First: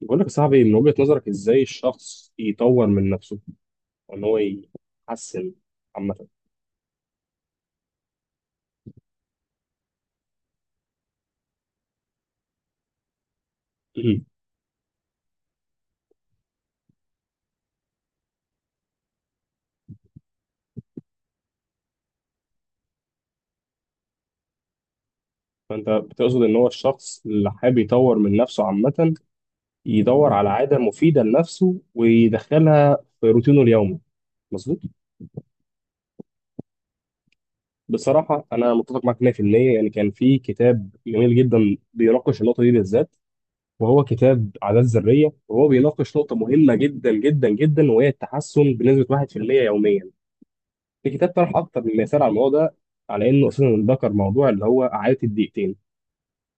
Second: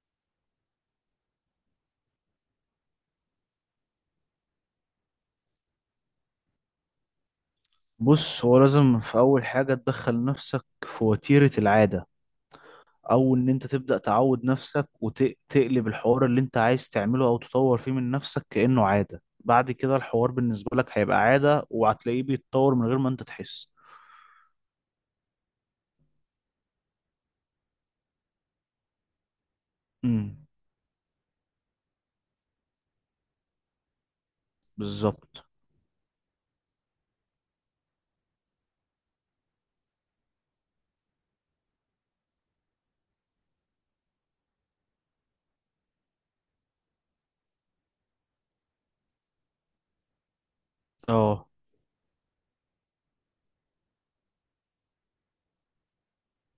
بقول لك يا صاحبي، من وجهة نظرك ازاي الشخص يطور من نفسه وان هو يحسن عامة؟ بص، هو لازم في أول حاجة تدخل نفسك في وتيرة العادة، أو إن أنت تبدأ مم. تعود نفسك وتقلب الحوار اللي أنت عايز تعمله أو تطور فيه من نفسك كأنه عادة. بعد كده الحوار بالنسبة لك هيبقى عادة وهتلاقيه بيتطور من غير ما أنت تحس. فانت بتقصد ان هو الشخص اللي حابب يطور من نفسه عامة يدور امم. على عادة مفيدة لنفسه ويدخلها في روتينه اليومي. مظبوط. بالظبط. بصراحة انا متفق معاك 100%، يعني كان في كتاب جميل جدا بيناقش النقطة دي بالذات، وهو كتاب عادات ذرية، وهو بيناقش نقطة مهمة جدا جدا جدا وهي التحسن بنسبة 1% يوميا. في كتاب اه، طرح اكتر من مثال على الموضوع ده، على انه اساسا ذكر موضوع اللي هو عاده الدقيقتين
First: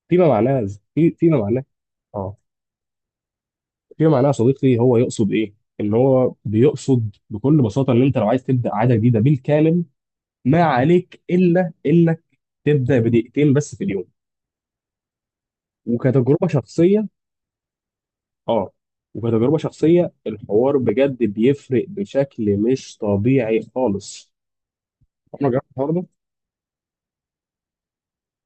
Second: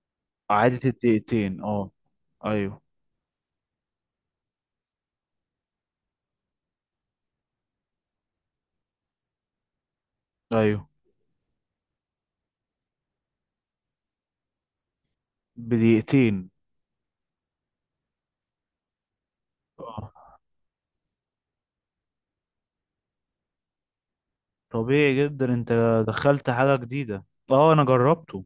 فيما معناه. عادة فيما الدقيقتين، معناه، اه. اه أيوه. فيما معناه يا صديقي، هو يقصد ايه؟ ان هو بيقصد بكل بساطه ان انت لو عايز تبدا عاده جديده بالكامل، ما أيوه، عليك الا انك تبدا بدقيقتين بس في اليوم. وكتجربه بدقيقتين. شخصيه، اه وكتجربه شخصيه، اه، الحوار بجد بيفرق بشكل مش طبيعي خالص. طبيعي عمرك جدا. جربت الحوار أنت ده؟ دخلت حاجة جديدة. اه، أنا جربته.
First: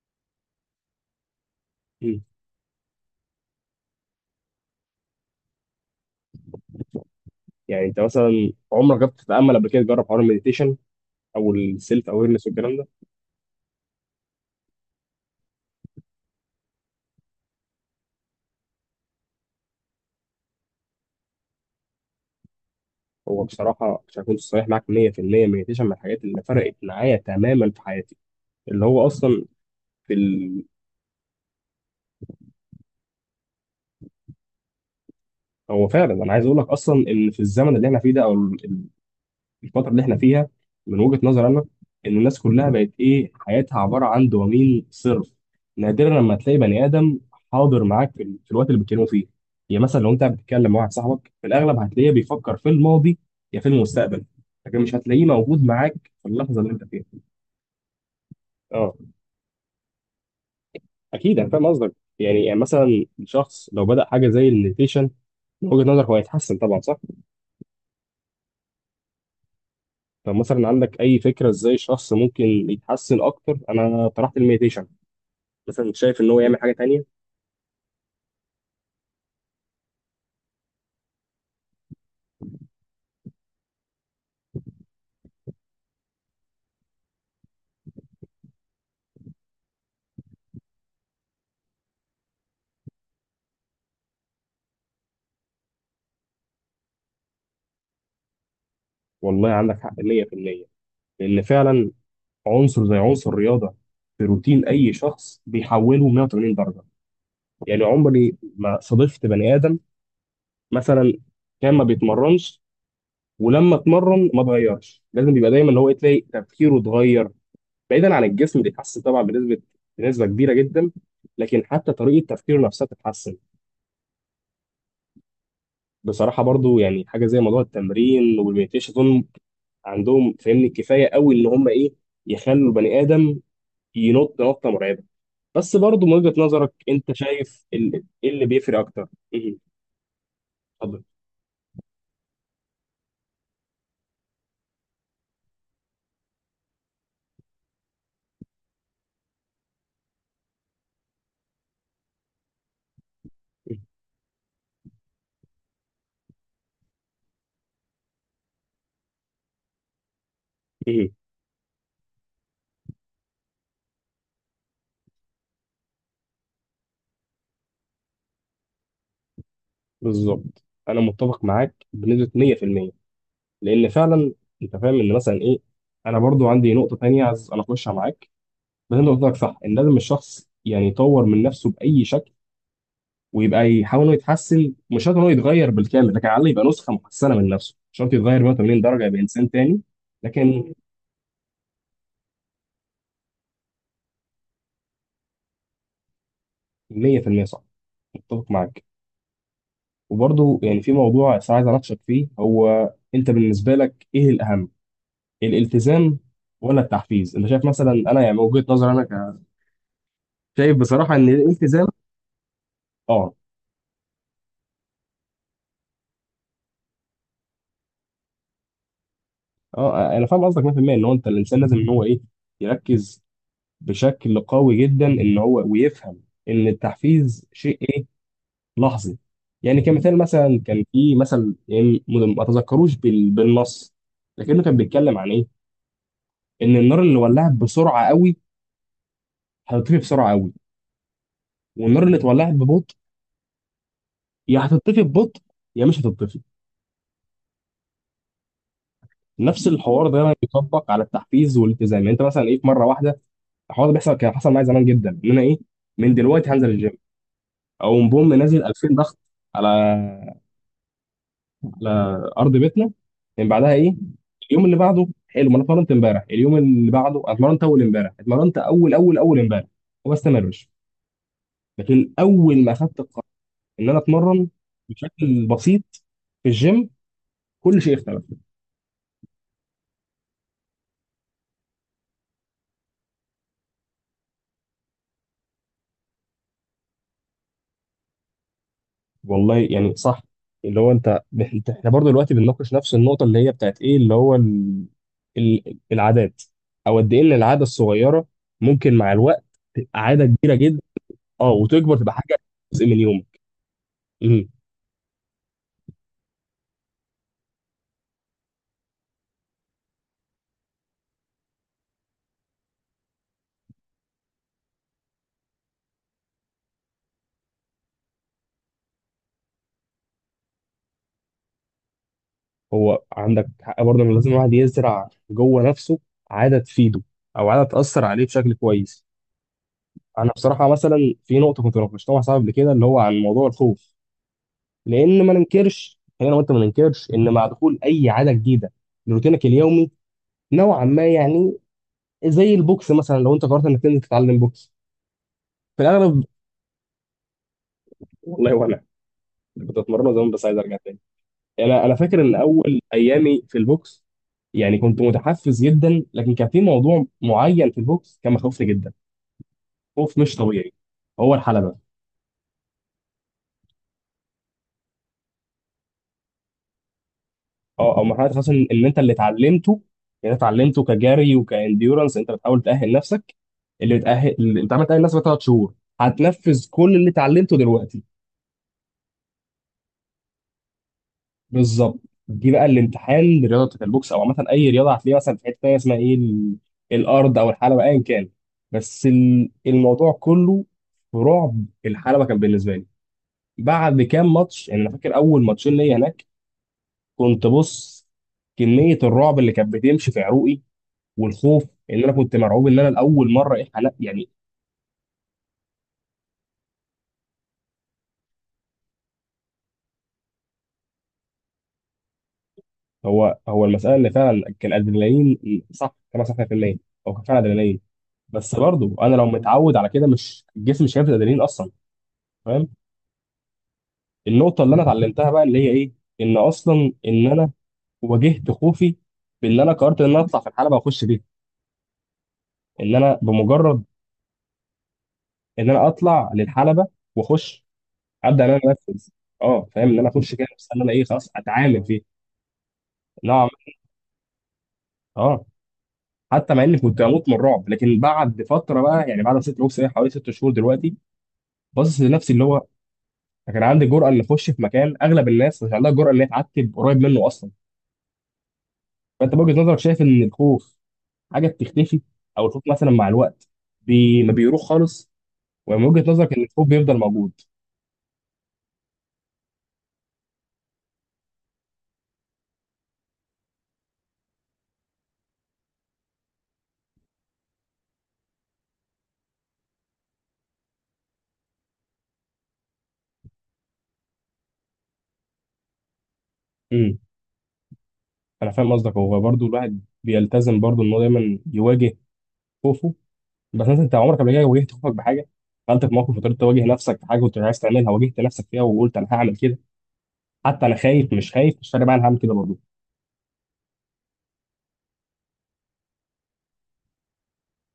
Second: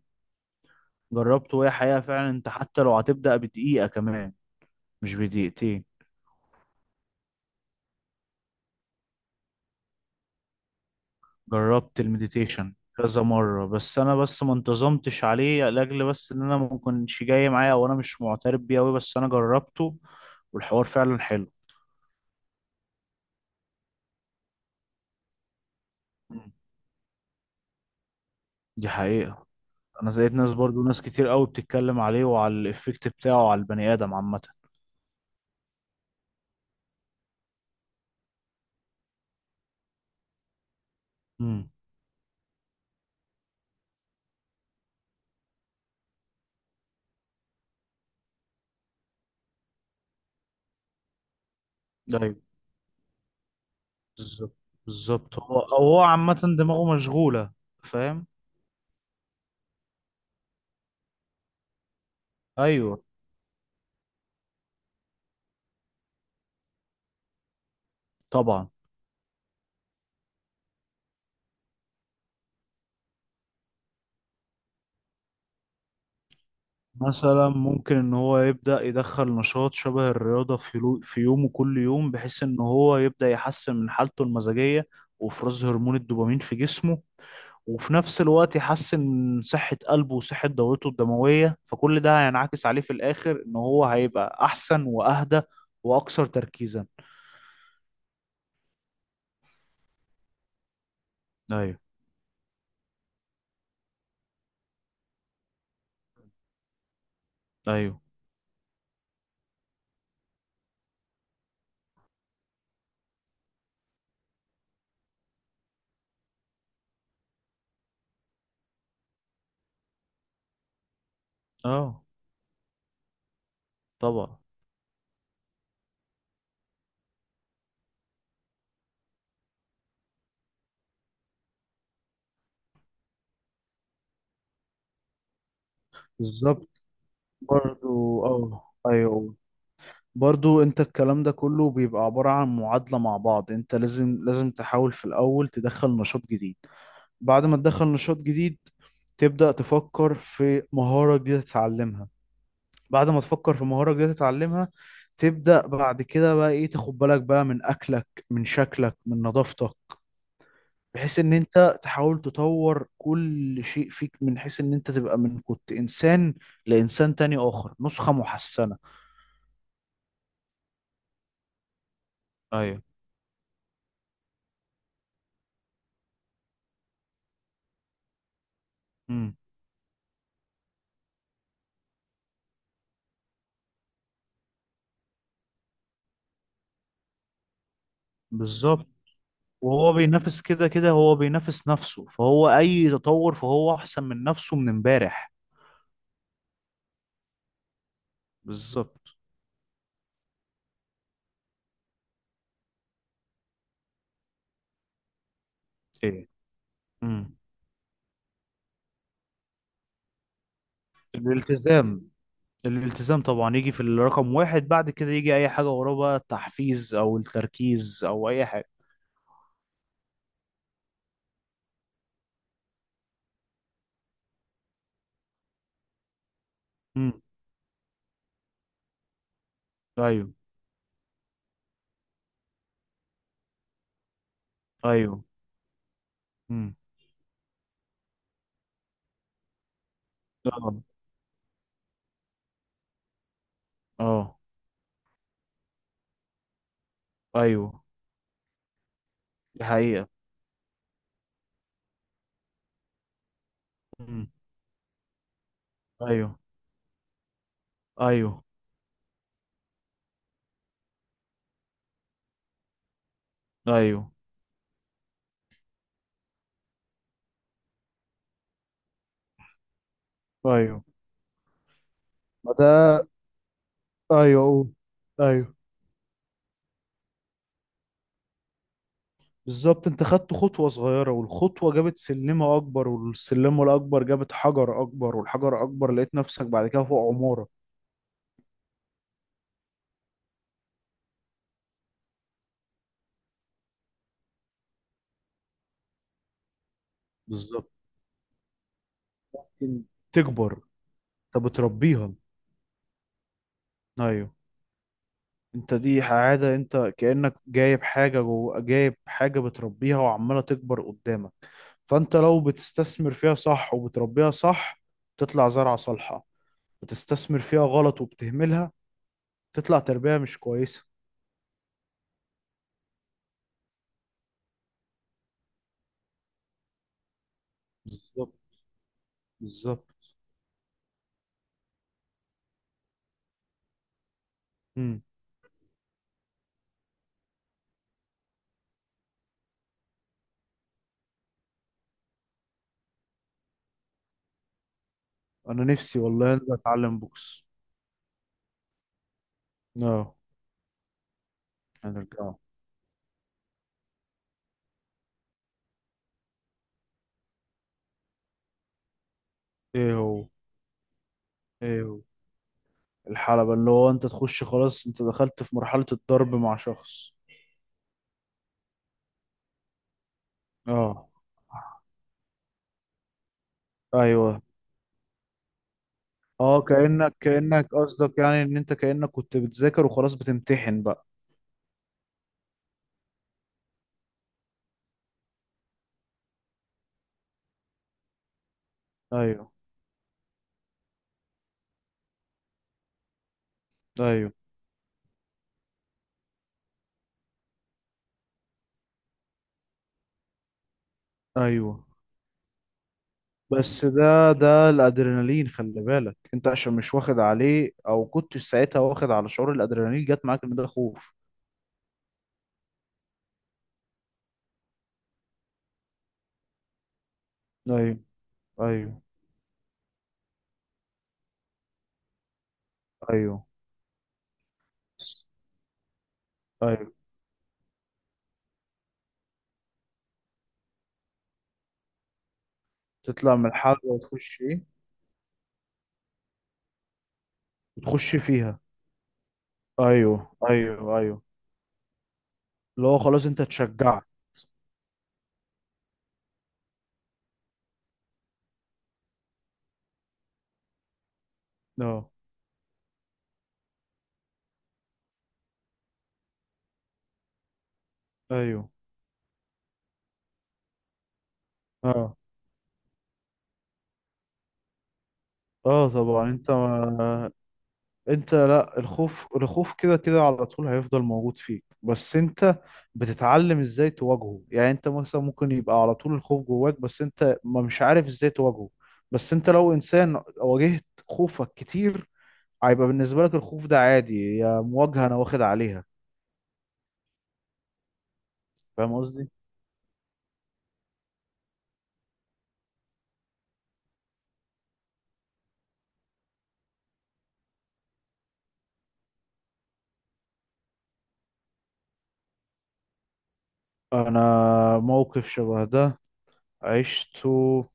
جربته، وهي حقيقة مم. فعلا. أنت حتى لو هتبدأ بدقيقة كمان، مش بدقيقتين. يعني انت مثلا عمرك جربت تتامل قبل كده، تجرب حوار المديتيشن او جربت السيلف اويرنس المديتيشن والكلام ده؟ كذا مرة، بس أنا بس ما انتظمتش عليه، لأجل بس إن أنا ما كنتش جاي معايا، أو أنا مش معترف بيه أوي، بس أنا جربته، والحوار فعلا حلو. هو بصراحه عشان اكون صريح معاك 100%، مديتيشن من الحاجات اللي مم. فرقت معايا تماما في حياتي. اللي دي هو اصلا حقيقة. أنا في لقيت ناس ال... برضو ناس كتير أوي بتتكلم عليه، وعلى الإفكت بتاعه على البني آدم عامة. هو فعلا انا عايز اقول لك اصلا ان في الزمن اللي احنا فيه ده، او الفتره اللي احنا فيها، من وجهه نظري انا، امم. ان الناس كلها بقت ايه، حياتها عباره عن دوبامين صرف. نادرا لما تلاقي بني ادم حاضر معاك في في الوقت اللي بتتكلموا فيه. يعني مثلا لو انت بتتكلم مع واحد صاحبك، في الاغلب هتلاقيه أيوه. بيفكر في الماضي يا في المستقبل، بالظبط. لكن مش هتلاقيه بالظبط، هو موجود معاك هو في عامة اللحظه اللي انت دماغه فيها. مشغولة. فاهم. اه، اكيد انا فاهم قصدك. يعني أيوه. مثلا شخص لو بدأ حاجه زي المديتيشن، من وجهة نظرك هو هيتحسن طبعا، صح؟ طبعا. طب مثلا عندك اي فكره ازاي الشخص ممكن يتحسن اكتر؟ انا طرحت المديتيشن، مثلا شايف ان هو يعمل حاجه تانية؟ مثلا ممكن ان هو يبدأ يدخل نشاط شبه الرياضة في يومه كل يوم، بحيث ان هو يبدأ يحسن من حالته المزاجية وافراز هرمون الدوبامين في جسمه، وفي نفس الوقت يحسن من صحة قلبه وصحة دورته الدموية. فكل ده هينعكس عليه في الآخر، ان هو هيبقى احسن واهدى واكثر تركيزا. والله عندك حق 100%، لان ايوه. فعلا عنصر زي عنصر الرياضه في روتين اي شخص بيحوله 180 درجه. يعني ايوه. عمري ما صادفت بني ادم مثلا كان ما بيتمرنش ولما اتمرن ما اتغيرش. لازم بيبقى دايما اللي هو إيه، تلاقي تفكيره اتغير، بعيدا عن الجسم بيتحسن طبعا بنسبه كبيره جدا، لكن حتى اه، طريقه تفكيره نفسها بتتحسن. طبعا. بصراحه برضو يعني حاجه زي موضوع التمرين والمديتيشن اظن عندهم فاهمني كفايه قوي ان هم ايه، يخلوا البني ادم ينط نطه مرعبه. بس برضو من وجهه نظرك، بالظبط. انت شايف برضو ايه اللي اه. بيفرق اكتر؟ ايوه. ايه؟ برضو انت اتفضل. الكلام ده كله بيبقى عبارة عن معادلة مع بعض. انت لازم تحاول في الأول تدخل نشاط جديد. بعد ما تدخل نشاط جديد، تبدأ تفكر في مهارة جديدة تتعلمها. بعد ما تفكر في مهارة جديدة تتعلمها، تبدأ بعد كده بقى ايه، تاخد بالك بقى من أكلك، من شكلك، من نظافتك. ايه؟ بحيث ان انت تحاول تطور كل شيء فيك، من حيث ان انت تبقى من كنت انسان لانسان تاني، اخر نسخة محسنة. بالظبط، انا متفق معاك بنسبه ايوه. 100%، لان فعلا انت فاهم ان مثلا ايه، انا برضو عندي نقطه تانية عايز انا اخشها معاك. ما انت قصدك امم. صح ان لازم الشخص يعني يطور من نفسه باي شكل، ويبقى يحاول انه يتحسن. مش شرط انه يتغير بالكامل، لكن على الاقل يبقى نسخه محسنه من نفسه، مش شرط يتغير 180 بالظبط. درجه يبقى انسان تاني. وهو بينافس كده لكن كده، هو بينافس نفسه. فهو اي تطور، فهو احسن من نفسه من امبارح. 100% صح، متفق معاك. بالظبط. وبرضه يعني في موضوع بس عايز اناقشك فيه، هو انت بالنسبه لك ايه الاهم، الالتزام ايه. ولا التحفيز؟ امم. انت شايف مثلا، انا يعني من وجهه نظري انا، شايف بصراحه ان الالتزام. الالتزام. الالتزام اه، طبعا يجي في الرقم واحد. بعد كده يجي اي حاجة وراه، بقى التحفيز او التركيز او اي حاجة. اه، انا فاهم قصدك 100%، ان هو انت الانسان لازم ان هو ايه، يركز بشكل قوي جدا، اللي هو ويفهم ان امم. التحفيز شيء ايه، لحظي. يعني كمثال، ايوه. مثلا كان في مثل يعني، ما تذكروش بالنص، لكنه كان بيتكلم ايوه. عن ايه، ان امم. النار اللي ولعت بسرعه قوي هتطفي بسرعه قوي، اه. والنار اللي اتولعت ببطء اه. يا هتطفي ببطء، يا مش هتطفي. ايوه. دي نفس الحوار حقيقة. ده بيطبق على التحفيز والالتزام. يعني انت مثلا ايه، في مره واحده الحوار ده بيحصل. امم. كان حصل معايا زمان جدا، ان انا ايه، من ايوه. دلوقتي هنزل الجيم، او ايوه. بوم نازل 2000 ضغط على ارض بيتنا. من بعدها ايه، ايوه. اليوم اللي بعده حلو ما انا اتمرنت امبارح، اليوم اللي بعده أنا اتمرنت اول امبارح، اتمرنت اول اول اول امبارح، وما استمرش. ايوه. لكن ما اول ما اخدت ده. القرار ان انا ايوه، اتمرن أوه. بشكل أيوه. بسيط في الجيم، كل شيء اختلف. بالظبط، انت خدت خطوة صغيرة، والخطوة جابت سلمة أكبر، والسلمة الأكبر جابت حجر أكبر، والحجر أكبر لقيت نفسك بعد كده فوق عمارة. والله يعني صح. اللي هو احنا برضه دلوقتي بنناقش نفس النقطه اللي هي بتاعت ايه، اللي هو العادات. او قد ايه ان العاده بالظبط. الصغيره ممكن مع الوقت تبقى عاده تكبر. كبيره جدا. انت اه، وتكبر تبقى بتربيها. حاجه، جزء من يومك. أيوه. انت دي عادة، انت كأنك جايب حاجة جوه، جايب حاجة بتربيها وعمالة تكبر قدامك. فانت لو بتستثمر فيها صح وبتربيها صح، تطلع زرعة صالحة. بتستثمر فيها غلط وبتهملها، تطلع تربية مش كويسة. هو عندك حق برضه ان لازم الواحد يزرع جوه نفسه عاده تفيده، او عاده تاثر عليه بالظبط. بشكل كويس. بالظبط. انا بصراحه مثلا في نقطه كنت ناقشتها مع صاحبي قبل كده، اللي هو عن موضوع الخوف. لان ما ننكرش، خلينا، وانت ما ننكرش ان مع دخول اي عاده جديده لروتينك اليومي، نوعا ما يعني زي البوكس مثلا. لو انت قررت انك تنزل تتعلم بوكس، انا في نفسي الاغلب، والله انزل اتعلم بوكس. والله وانا كنت اتمرن اه، زمان بس عايز ارجع تاني. انا فاكر ان هنرجعه. اول ايامي في البوكس يعني كنت متحفز جدا، لكن كان في موضوع معين في البوكس كان مخوفني جدا، ايه خوف هو؟ مش طبيعي. هو الحلبه. ايه هو؟ الحلبة، اللي هو انت تخش خلاص، انت دخلت في مرحلة الضرب مع شخص. اه. او مرحله خاصه ان انت اللي اتعلمته، يعني اتعلمته اه. كجري وكانديورنس، انت بتحاول تاهل نفسك. اللي بتاهل، ايوه. اللي انت عمال تاهل نفسك ثلاث شهور، اه، هتنفذ كل اللي كأنك اتعلمته كأنك دلوقتي. قصدك يعني ان انت كأنك كنت بتذاكر وخلاص، بتمتحن بقى. بالظبط. دي بقى الانتحال لرياضه البوكس، او عامه اي رياضه هتلاقيها مثلا، في حته تانيه اسمها ايه، الارض او الحلبه، ايا كان. بس ايوه. الموضوع كله في رعب الحلبه، كان بالنسبه لي بعد ايوه. كام ماتش. يعني انا فاكر اول ماتشين ليا هناك، كنت بص كميه الرعب اللي كانت بتمشي في عروقي والخوف، ايوه. ان انا كنت مرعوب ان انا لاول مره، ايه، بس حلق يعني. ده الادرينالين، خلي بالك انت، عشان مش واخد عليه، او كنت ساعتها واخد على شعور الادرينالين، جت معاك ان ده خوف. هو المساله اللي فعلا كان ادرينالين، صح، كما صح في الليل. هو كان فعلا ادرينالين، ايوه. بس برضو ايوه. انا لو متعود على كده، مش جسمي مش هيفرز ادرينالين اصلا. فاهم. ايوه. النقطه اللي انا اتعلمتها بقى اللي هي ايه، ان اصلا ايوه. ان انا واجهت خوفي، بان انا قررت ان انا اطلع في الحلبه واخش بيها. ان انا تطلع من الحلبة بمجرد وتخش ايه؟ ان انا اطلع للحلبه واخش، وتخش ابدا ان فيها. انا انفذ. اه، فاهم، ان انا ايوه. اخش كده، بس ان انا ايوه. ايه، ايوه. خلاص اتعامل فيه. اللي هو خلاص انت نوعا ما. اتشجعت. اه. حتى مع اني كنت هموت من الرعب، لكن بعد فتره بقى يعني، بعد ست بوكس ايه، حوالي ست شهور دلوقتي، باصص اه. لنفسي اللي هو كان عندي جرأة اللي اخش في مكان اغلب الناس مش عندها جرأة اللي هي تعتب قريب منه اصلا. ايوه. فانت بوجهة نظرك شايف ان الخوف حاجة بتختفي؟ اه. او الخوف مثلا مع الوقت ما بيروح خالص؟ ومن اه، وجهة طبعا. نظرك ان الخوف بيفضل موجود؟ انت لا، الخوف الخوف كده كده على طول هيفضل موجود فيك، بس انت بتتعلم ازاي تواجهه. يعني انت مثلا ممكن يبقى على طول الخوف جواك، بس انت ما مش عارف ازاي تواجهه. بس انت لو انسان واجهت خوفك كتير، هيبقى بالنسبة لك الخوف ده عادي، يا مواجهة انا واخد عليها. امم انا فاهم فاهم قصدك. هو قصدي. برضه الواحد بيلتزم برضه ان هو دايما يواجه خوفه. بس مثلا انت عمرك قبل كده واجهت خوفك بحاجة، دخلت في موقف وقدرت تواجه نفسك في حاجة كنت مش عايز تعملها، واجهت نفسك فيها وقلت انا هعمل كده حتى انا خايف، مش خايف مش فارق معايا، انا هعمل كده برضه؟ انا موقف شبه ده عشته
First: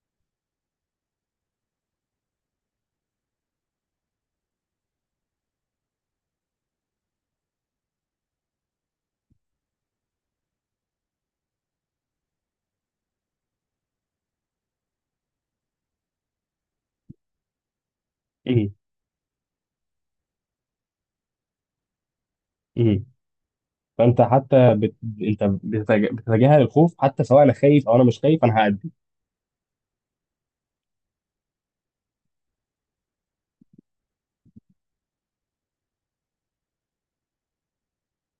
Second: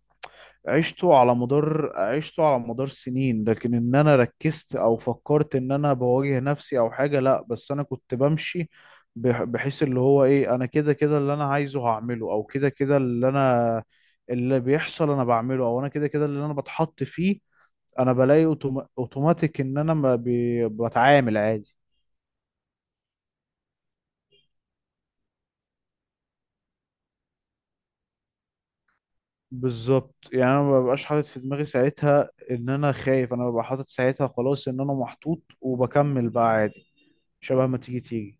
عشته على مدار سنين. لكن ان انا ركزت او فكرت ان انا بواجه نفسي او حاجة، لا، بس انا كنت بمشي. بحيث اللي هو ايه، انا كده كده اللي انا عايزه هعمله، او كده كده اللي بيحصل انا بعمله، او انا كده كده اللي انا بتحط فيه. انا بلاقي اوتوماتيك ان انا ما بي- بتعامل عادي. امم فانت حتى انت بتتجاهل الخوف حتى، سواء انا خايف او انا مش خايف، انا هأدي. بالظبط، يعني انا ما ببقاش حاطط في دماغي ساعتها ان انا خايف. انا ببقى حاطط ساعتها خلاص ان انا محطوط، وبكمل بقى عادي. شبه ما تيجي تيجي.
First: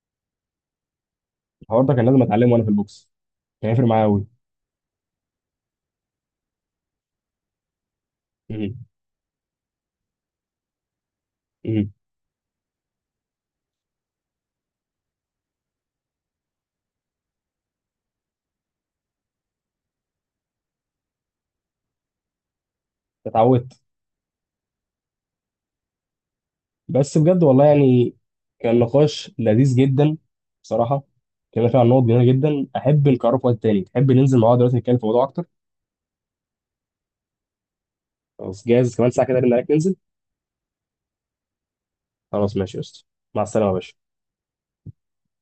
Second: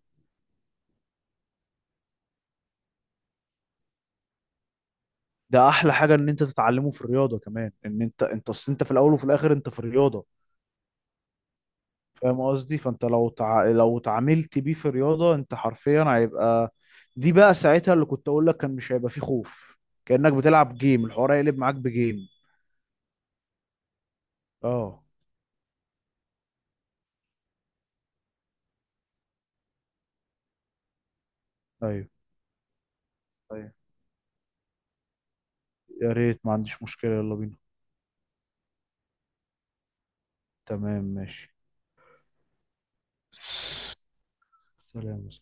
الحوار ده كان لازم اتعلمه وانا في البوكس، كان هيفرق معايا قوي. ده احلى حاجة ان انت تتعلمه في الرياضة كمان، ان انت اصل، مم. انت في الاول وفي الاخر انت في الرياضة. مم. فاهم قصدي. فانت لو لو اتعاملت بيه في الرياضة، انت حرفيا هيبقى. دي بقى ساعتها اللي كنت اقول لك، كان مش هيبقى فيه خوف. كأنك بتلعب جيم، الحوار هيقلب معاك بجيم. اتعودت. اه. بس بجد والله يعني كان نقاش لذيذ جدا بصراحه. كنا فيه عن نقط ايوه. جميله جدا، احب نكرره في وقت ايوه. تاني. تحب ننزل مع بعض دلوقتي نتكلم في موضوع اكتر؟ يا ريت، ما عنديش مشكلة، يلا بينا. خلاص، جاهز كمان ساعه كده ارن عليك ننزل. تمام. خلاص، ماشي يا اسطى. مع السلامه يا باشا. ماشي. سلام.